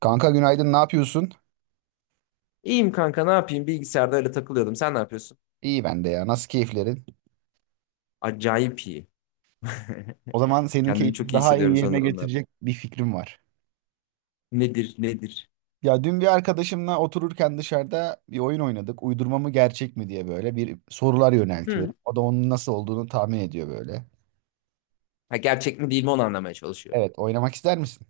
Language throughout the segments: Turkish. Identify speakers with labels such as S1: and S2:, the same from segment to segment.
S1: Kanka günaydın, ne yapıyorsun?
S2: İyiyim kanka ne yapayım bilgisayarda öyle takılıyordum. Sen ne yapıyorsun?
S1: İyi ben de ya. Nasıl keyiflerin?
S2: Acayip iyi.
S1: O zaman senin
S2: Kendimi
S1: keyfini
S2: çok iyi
S1: daha iyi
S2: hissediyorum son
S1: yerine
S2: zamanlarda.
S1: getirecek bir fikrim var.
S2: Nedir nedir?
S1: Ya dün bir arkadaşımla otururken dışarıda bir oyun oynadık. Uydurma mı gerçek mi diye böyle bir sorular yöneltiyorum. O da onun nasıl olduğunu tahmin ediyor böyle.
S2: Ha, gerçek mi değil mi onu anlamaya çalışıyor.
S1: Evet, oynamak ister misin?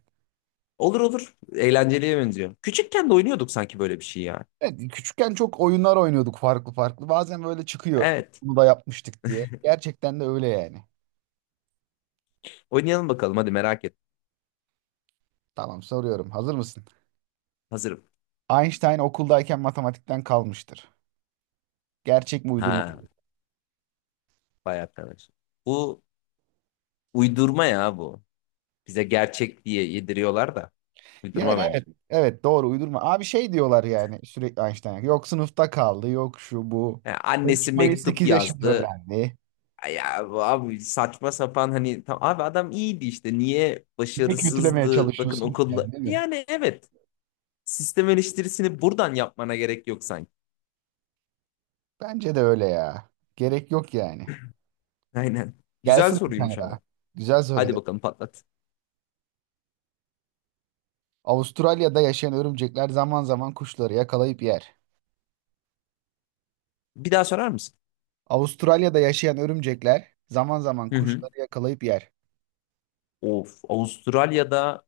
S2: Olur olur. Eğlenceliye benziyor. Küçükken de oynuyorduk sanki böyle bir şey ya.
S1: Evet, küçükken çok oyunlar oynuyorduk farklı farklı. Bazen böyle çıkıyor.
S2: Evet.
S1: Bunu da yapmıştık diye. Gerçekten de öyle yani.
S2: Oynayalım bakalım hadi merak et.
S1: Tamam soruyorum. Hazır mısın?
S2: Hazırım.
S1: Einstein okuldayken matematikten kalmıştır. Gerçek mi uydurma mı?
S2: Ha vay arkadaş. Bu uydurma ya bu. Bize gerçek diye yediriyorlar da. Uydurma
S1: Yani
S2: bence.
S1: evet, evet doğru uydurma. Abi şey diyorlar yani sürekli Einstein. Yok sınıfta kaldı, yok şu bu.
S2: Ha, annesi
S1: Konuşmayı
S2: mektup
S1: 8 yaşında
S2: yazdı.
S1: öğrendi.
S2: Ya bu abi saçma sapan hani tam, abi adam iyiydi işte niye
S1: Niye kötülemeye
S2: başarısızdı bakın
S1: çalışıyorsun ki
S2: okulda,
S1: yani değil mi?
S2: yani evet, sistem eleştirisini buradan yapmana gerek yok sanki.
S1: Bence de öyle ya. Gerek yok yani.
S2: Aynen. Güzel
S1: Gelsin bir
S2: soruymuş
S1: tane
S2: ama.
S1: daha. Güzel
S2: Hadi
S1: soruydu.
S2: bakalım patlat.
S1: Avustralya'da yaşayan örümcekler zaman zaman kuşları yakalayıp yer.
S2: Bir daha sorar mısın?
S1: Avustralya'da yaşayan örümcekler zaman zaman
S2: Hı hı.
S1: kuşları yakalayıp yer.
S2: Of, Avustralya'da,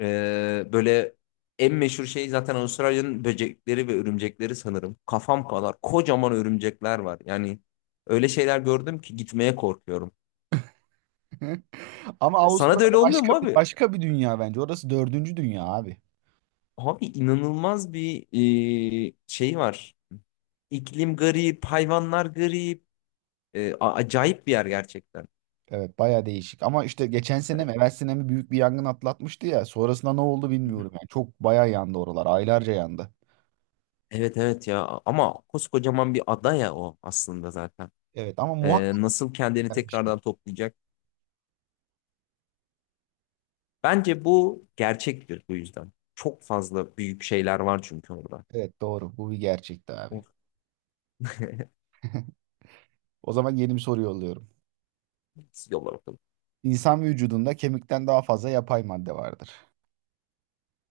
S2: e, böyle, en meşhur şey zaten Avustralya'nın böcekleri ve örümcekleri sanırım. Kafam kadar kocaman örümcekler var. Yani öyle şeyler gördüm ki gitmeye korkuyorum.
S1: Ama
S2: Sana da öyle
S1: Avustralya
S2: olmuyor
S1: başka
S2: mu
S1: bir,
S2: abi?
S1: başka bir dünya bence. Orası dördüncü dünya abi.
S2: Abi inanılmaz bir şey var. İklim garip, hayvanlar garip. Acayip bir yer gerçekten.
S1: Evet baya değişik ama işte geçen sene
S2: Evet.
S1: mi evvel sene mi büyük bir yangın atlatmıştı ya sonrasında ne oldu
S2: Hı hı.
S1: bilmiyorum yani çok baya yandı oralar aylarca yandı.
S2: Evet evet ya, ama koskocaman bir ada ya o aslında zaten.
S1: Evet ama
S2: Ee,
S1: muhakkak
S2: nasıl kendini
S1: yanmıştır.
S2: tekrardan toplayacak? Bence bu gerçektir bu yüzden. Çok fazla büyük şeyler var çünkü orada.
S1: Evet doğru bu bir gerçekti abi.
S2: Of,
S1: O zaman yeni bir soru yolluyorum.
S2: yolla bakalım.
S1: İnsan vücudunda kemikten daha fazla yapay madde vardır.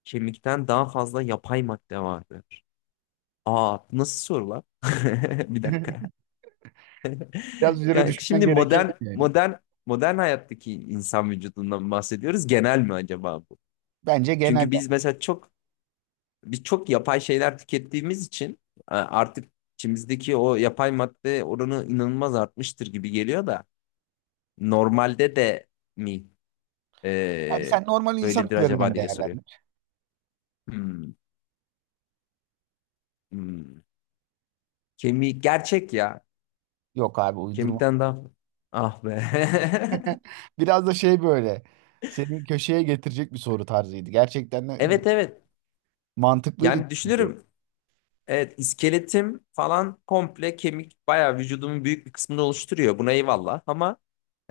S2: Kemikten daha fazla yapay madde vardır. Aa, nasıl sorular? Bir dakika.
S1: Biraz üzerine
S2: Yani
S1: düşünmen
S2: şimdi modern
S1: gerekebilir yani.
S2: modern modern hayattaki insan vücudundan bahsediyoruz. Genel mi acaba bu?
S1: Bence genel
S2: Çünkü
S1: yani.
S2: biz mesela çok, biz çok yapay şeyler tükettiğimiz için artık içimizdeki o yapay madde oranı inanılmaz artmıştır gibi geliyor da, normalde de mi
S1: Yani
S2: e,
S1: sen normal insan
S2: böyledir acaba
S1: üzerinden
S2: diye soruyor.
S1: değerlendir.
S2: Hmm, hmm. Kemik gerçek ya.
S1: Yok abi uydurma.
S2: Kemikten daha, ah be.
S1: Biraz da şey böyle seni köşeye getirecek bir soru tarzıydı. Gerçekten de
S2: Evet evet.
S1: mantıklıydı.
S2: Yani düşünürüm. Evet, iskeletim falan komple kemik, bayağı vücudumun büyük bir kısmını oluşturuyor. Buna eyvallah ama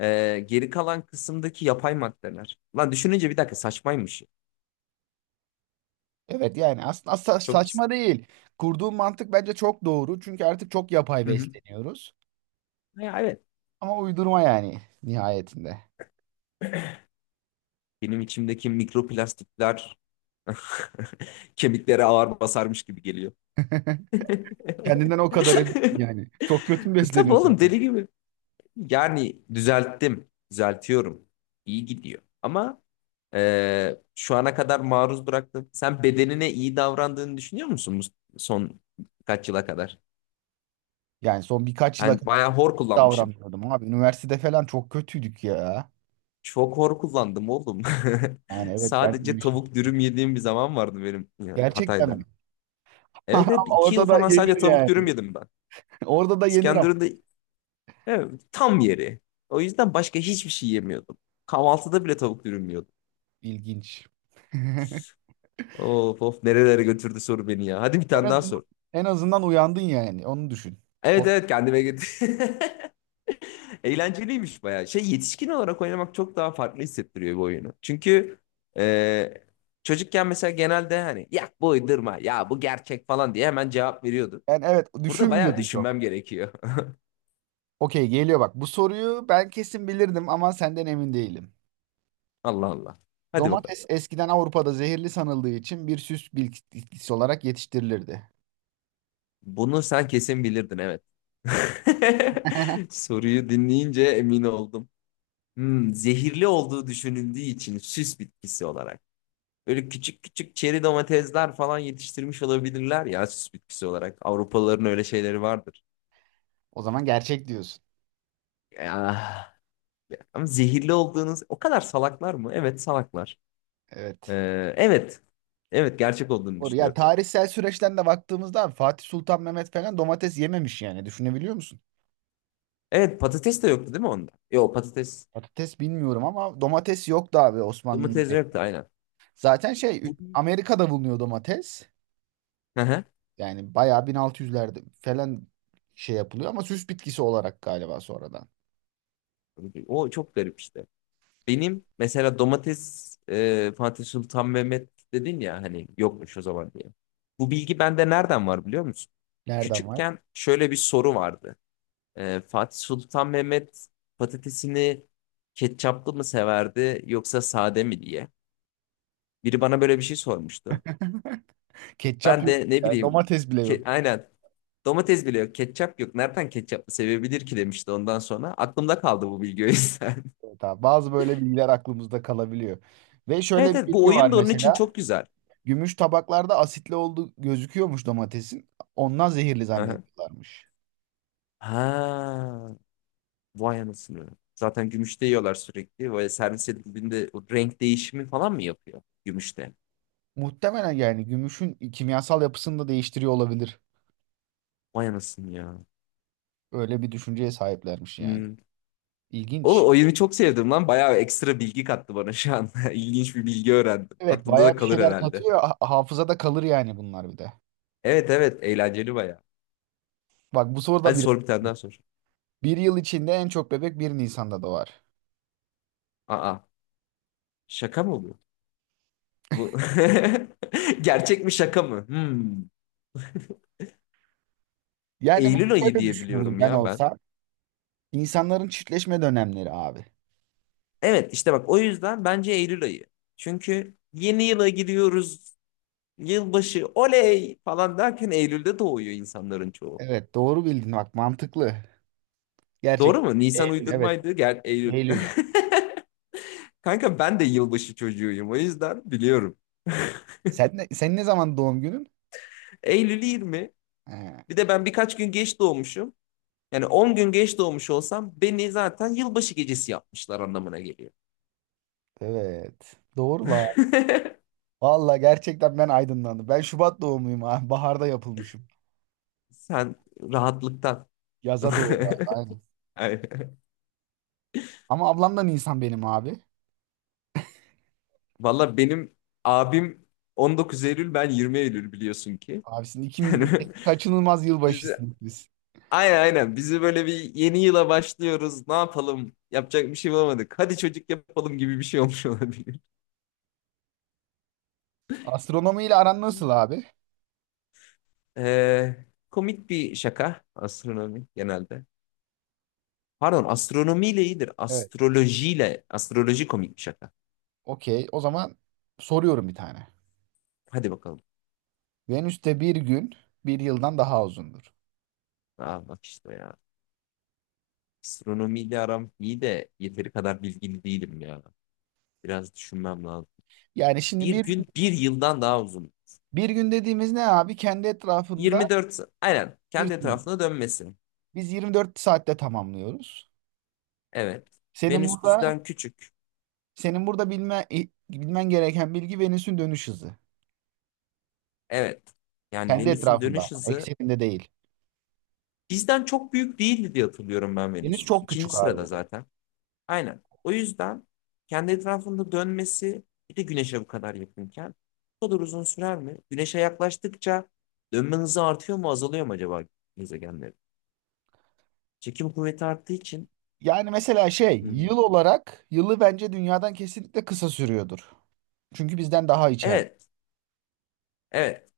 S2: geri kalan kısımdaki yapay maddeler. Lan düşününce bir dakika saçmaymış.
S1: Evet yani aslında
S2: Çok.
S1: saçma değil. Kurduğun mantık bence çok doğru. Çünkü artık çok yapay
S2: Hı hı.
S1: besleniyoruz.
S2: Ya evet.
S1: Ama uydurma yani nihayetinde.
S2: Benim içimdeki mikroplastikler kemiklere ağır basarmış gibi geliyor.
S1: Kendinden o kadar eminsin yani. Çok kötü mü
S2: Tabii
S1: besleniyorsun o
S2: oğlum
S1: kadar?
S2: deli gibi. Yani düzelttim, düzeltiyorum. İyi gidiyor. Ama, şu ana kadar maruz bıraktın. Sen bedenine iyi davrandığını düşünüyor musun bu son kaç yıla kadar?
S1: Yani son birkaç yıla
S2: Ben
S1: kadar
S2: bayağı hor kullanmışım.
S1: davranıyordum abi. Üniversitede falan çok kötüydük ya.
S2: Çok hor kullandım oğlum.
S1: Yani evet ben de
S2: Sadece
S1: aynı şey.
S2: tavuk dürüm yediğim bir zaman vardı benim ya,
S1: Gerçekten mi?
S2: Hatay'da.
S1: Ama
S2: Evet evet, 2 yıl
S1: orada da
S2: falan
S1: yenir
S2: sadece tavuk dürüm
S1: yani.
S2: yedim ben.
S1: Orada da yenir ama.
S2: İskenderun'da, evet, tam yeri. O yüzden başka hiçbir şey yemiyordum. Kahvaltıda bile tavuk dürüm yiyordum.
S1: İlginç.
S2: Of of, nerelere götürdü soru beni ya. Hadi bir
S1: En
S2: tane daha
S1: azından
S2: sor.
S1: en azından uyandın yani. Onu düşün.
S2: Evet
S1: Po-
S2: evet, kendime götür. Eğlenceliymiş bayağı. Şey, yetişkin olarak oynamak çok daha farklı hissettiriyor bu oyunu. Çünkü e, çocukken mesela genelde hani ya bu uydurma ya bu gerçek falan diye hemen cevap veriyordu.
S1: Yani evet
S2: Burada bayağı
S1: düşünmüyordum çok.
S2: düşünmem gerekiyor.
S1: Okey geliyor bak. Bu soruyu ben kesin bilirdim ama senden emin değilim.
S2: Allah Allah. Hadi bakalım.
S1: Domates eskiden Avrupa'da zehirli sanıldığı için bir süs bitkisi olarak yetiştirilirdi.
S2: Bunu sen kesin bilirdin, evet. Soruyu dinleyince emin oldum. Zehirli olduğu düşünüldüğü için süs bitkisi olarak. Böyle küçük küçük çeri domatesler falan yetiştirmiş olabilirler ya, süs bitkisi olarak. Avrupalıların öyle şeyleri vardır.
S1: O zaman gerçek diyorsun.
S2: Ah, ama zehirli olduğunuz o kadar salaklar mı? Evet, salaklar.
S1: Evet.
S2: Evet. Evet, gerçek olduğunu
S1: Doğru. Ya
S2: düşünüyorum.
S1: tarihsel süreçten de baktığımızda abi, Fatih Sultan Mehmet falan domates yememiş yani. Düşünebiliyor musun?
S2: Evet, patates de yoktu değil mi onda? Yok, patates,
S1: Patates bilmiyorum ama domates yoktu abi Osmanlı'nın
S2: domates
S1: pek.
S2: yoktu aynen.
S1: Zaten şey
S2: Bu-
S1: Amerika'da bulunuyor domates.
S2: Hı hı.
S1: Yani bayağı 1600'lerde falan şey yapılıyor ama süs bitkisi olarak galiba sonradan.
S2: O çok garip işte. Benim mesela domates, Fatih Sultan Mehmet dedin ya hani yokmuş o zaman diye. Bu bilgi bende nereden var biliyor musun?
S1: Nereden var?
S2: Küçükken şöyle bir soru vardı. Fatih Sultan Mehmet patatesini ketçaplı mı severdi yoksa sade mi diye. Biri bana böyle bir şey sormuştu.
S1: Ketçap
S2: Ben
S1: yok.
S2: de ne
S1: Yani
S2: bileyim,
S1: domates bile yok.
S2: aynen, domates bile yok, ketçap yok, nereden ketçaplı sevebilir ki demişti ondan sonra. Aklımda kaldı bu bilgi o yüzden.
S1: Evet abi. Bazı böyle bilgiler aklımızda kalabiliyor. Ve şöyle
S2: Evet
S1: bir
S2: evet, bu
S1: bilgi var
S2: oyun da onun için
S1: mesela.
S2: çok güzel.
S1: Gümüş tabaklarda asitli olduğu gözüküyormuş domatesin. Ondan zehirli
S2: Hı hı.
S1: zannediyorlarmış.
S2: Ha, vay anasını. Zaten gümüşte yiyorlar sürekli. Böyle servis edildiğinde o renk değişimi falan mı yapıyor gümüşte?
S1: Muhtemelen yani gümüşün kimyasal yapısını da değiştiriyor olabilir.
S2: Vay anasını ya.
S1: Öyle bir düşünceye sahiplermiş yani.
S2: Hmm.
S1: İlginç.
S2: Oğlum oyunu çok sevdim lan. Bayağı ekstra bilgi kattı bana şu an. İlginç bir bilgi öğrendim.
S1: Evet
S2: Aklımda
S1: bayağı
S2: da
S1: bir
S2: kalır
S1: şeyler
S2: herhalde.
S1: katıyor. Hafızada kalır yani bunlar bir de.
S2: Evet evet, eğlenceli bayağı.
S1: Bak bu soruda
S2: Hadi
S1: bir,
S2: sor, bir tane daha sor.
S1: bir yıl içinde en çok bebek 1 Nisan'da doğar.
S2: Aa, şaka mı bu? Bu gerçek mi şaka mı? Hmm.
S1: Yani bunu
S2: Eylül ayı
S1: şöyle
S2: diye
S1: düşünürdüm
S2: biliyorum
S1: ben
S2: ya ben.
S1: olsa. İnsanların çiftleşme dönemleri abi.
S2: Evet, işte bak, o yüzden bence Eylül ayı. Çünkü yeni yıla giriyoruz. Yılbaşı oley falan derken Eylül'de doğuyor insanların çoğu.
S1: Evet doğru bildin bak mantıklı. Gerçekten
S2: Doğru mu? Nisan
S1: Eylül, evet,
S2: uydurmaydı. Gel Eylül.
S1: Eylül.
S2: Kanka, ben de yılbaşı çocuğuyum, o yüzden biliyorum.
S1: Sen ne, senin ne zaman doğum günün?
S2: Eylül 20.
S1: He,
S2: Bir de ben birkaç gün geç doğmuşum. Yani 10 gün geç doğmuş olsam, beni zaten yılbaşı gecesi yapmışlar anlamına geliyor.
S1: evet. Doğru la. Valla gerçekten ben aydınlandım. Ben Şubat doğumluyum abi. Baharda yapılmışım.
S2: Sen rahatlıktan.
S1: Yaza doğru. Aynen.
S2: Aynen.
S1: Ama ablamdan insan benim abi.
S2: Valla benim abim 19 Eylül, ben 20 Eylül, biliyorsun ki.
S1: Abisin ikimiz de
S2: Yani,
S1: kaçınılmaz
S2: bizi,
S1: yılbaşısınız biz.
S2: aynen aynen bizi, böyle bir yeni yıla başlıyoruz, ne yapalım, yapacak bir şey bulamadık. Hadi çocuk yapalım gibi bir şey olmuş olabilir.
S1: Astronomi ile aran nasıl abi?
S2: Ee, komik bir şaka astronomi genelde. Pardon, astronomiyle iyidir.
S1: Evet.
S2: Astrolojiyle, astroloji komik bir şaka.
S1: Okey. O zaman soruyorum bir tane.
S2: Hadi bakalım.
S1: Venüs'te bir gün bir yıldan daha uzundur.
S2: Aa, bak işte ya. Astronomiyle aram iyi de yeteri kadar bilgili değilim ya. Biraz düşünmem lazım.
S1: Yani şimdi
S2: Bir
S1: bir
S2: gün bir yıldan daha uzun.
S1: Bir gün dediğimiz ne abi? Kendi etrafında
S2: 24 aynen
S1: bir
S2: kendi
S1: tur.
S2: etrafına dönmesi.
S1: Biz 24 saatte tamamlıyoruz.
S2: Evet.
S1: Senin
S2: Venüs
S1: burada
S2: bizden küçük.
S1: senin burada bilmen gereken bilgi Venüs'ün dönüş hızı.
S2: Evet. Yani
S1: Kendi
S2: Venüs'ün
S1: etrafında
S2: dönüş
S1: ama,
S2: hızı
S1: ekseninde değil.
S2: bizden çok büyük değildi diye hatırlıyorum ben
S1: Venüs
S2: Venüs'ü.
S1: çok
S2: İkinci
S1: küçük abi, bu
S2: sırada
S1: arada.
S2: zaten. Aynen. O yüzden kendi etrafında dönmesi, bir de güneşe bu kadar yakınken bu kadar uzun sürer mi? Güneşe yaklaştıkça dönme hızı artıyor mu azalıyor mu acaba gezegenlerin? Çekim kuvveti arttığı için,
S1: Yani mesela şey,
S2: hmm.
S1: yıl olarak yılı bence dünyadan kesinlikle kısa sürüyordur. Çünkü bizden daha içeride.
S2: Evet. Evet.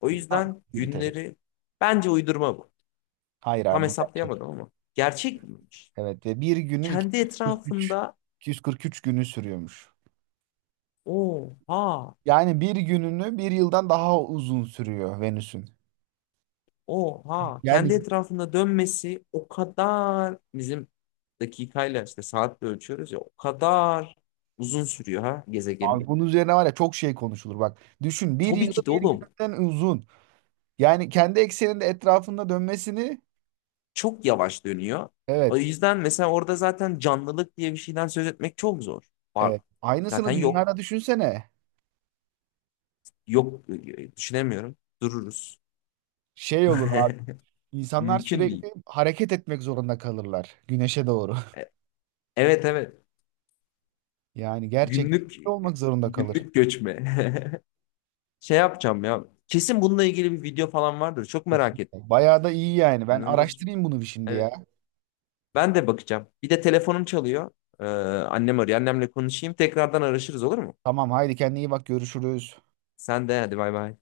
S2: O
S1: Ha,
S2: yüzden
S1: yürütelim.
S2: günleri bence uydurma bu.
S1: Hayır
S2: Tam
S1: abi bu gerçek.
S2: hesaplayamadım ama. Gerçek miymiş?
S1: Evet ve bir günü
S2: Kendi etrafında,
S1: 243 günü sürüyormuş.
S2: oha.
S1: Yani bir gününü bir yıldan daha uzun sürüyor Venüs'ün.
S2: Oha, kendi
S1: Yani
S2: etrafında dönmesi o kadar, bizim dakikayla işte saatle ölçüyoruz ya, o kadar uzun sürüyor ha
S1: abi
S2: gezegenin.
S1: bunun üzerine var ya çok şey konuşulur bak. Düşün bir
S2: Tabii
S1: yılı
S2: ki de
S1: bir
S2: oğlum,
S1: günden uzun. Yani kendi ekseninde etrafında dönmesini,
S2: çok yavaş dönüyor. O
S1: evet,
S2: yüzden mesela orada zaten canlılık diye bir şeyden söz etmek çok zor. Var.
S1: evet.
S2: Zaten
S1: Aynısını
S2: yok.
S1: dünyada düşünsene.
S2: Yok, düşünemiyorum. Dururuz.
S1: Şey olur abi. İnsanlar
S2: Mümkün değil.
S1: sürekli hareket etmek zorunda kalırlar güneşe doğru.
S2: E- Evet evet.
S1: Yani gerçekten
S2: Günlük
S1: olmak zorunda kalır.
S2: günlük göçme. Şey yapacağım ya. Kesin bununla ilgili bir video falan vardır. Çok merak ettim.
S1: Kesinlikle. Bayağı da iyi yani. Ben
S2: İnanılmaz.
S1: araştırayım bunu bir şimdi ya.
S2: Evet. Ben de bakacağım. Bir de telefonum çalıyor. Ee, annem arıyor. Annemle konuşayım. Tekrardan araşırız olur mu?
S1: Tamam haydi kendine iyi bak görüşürüz.
S2: Sen de hadi bay bay.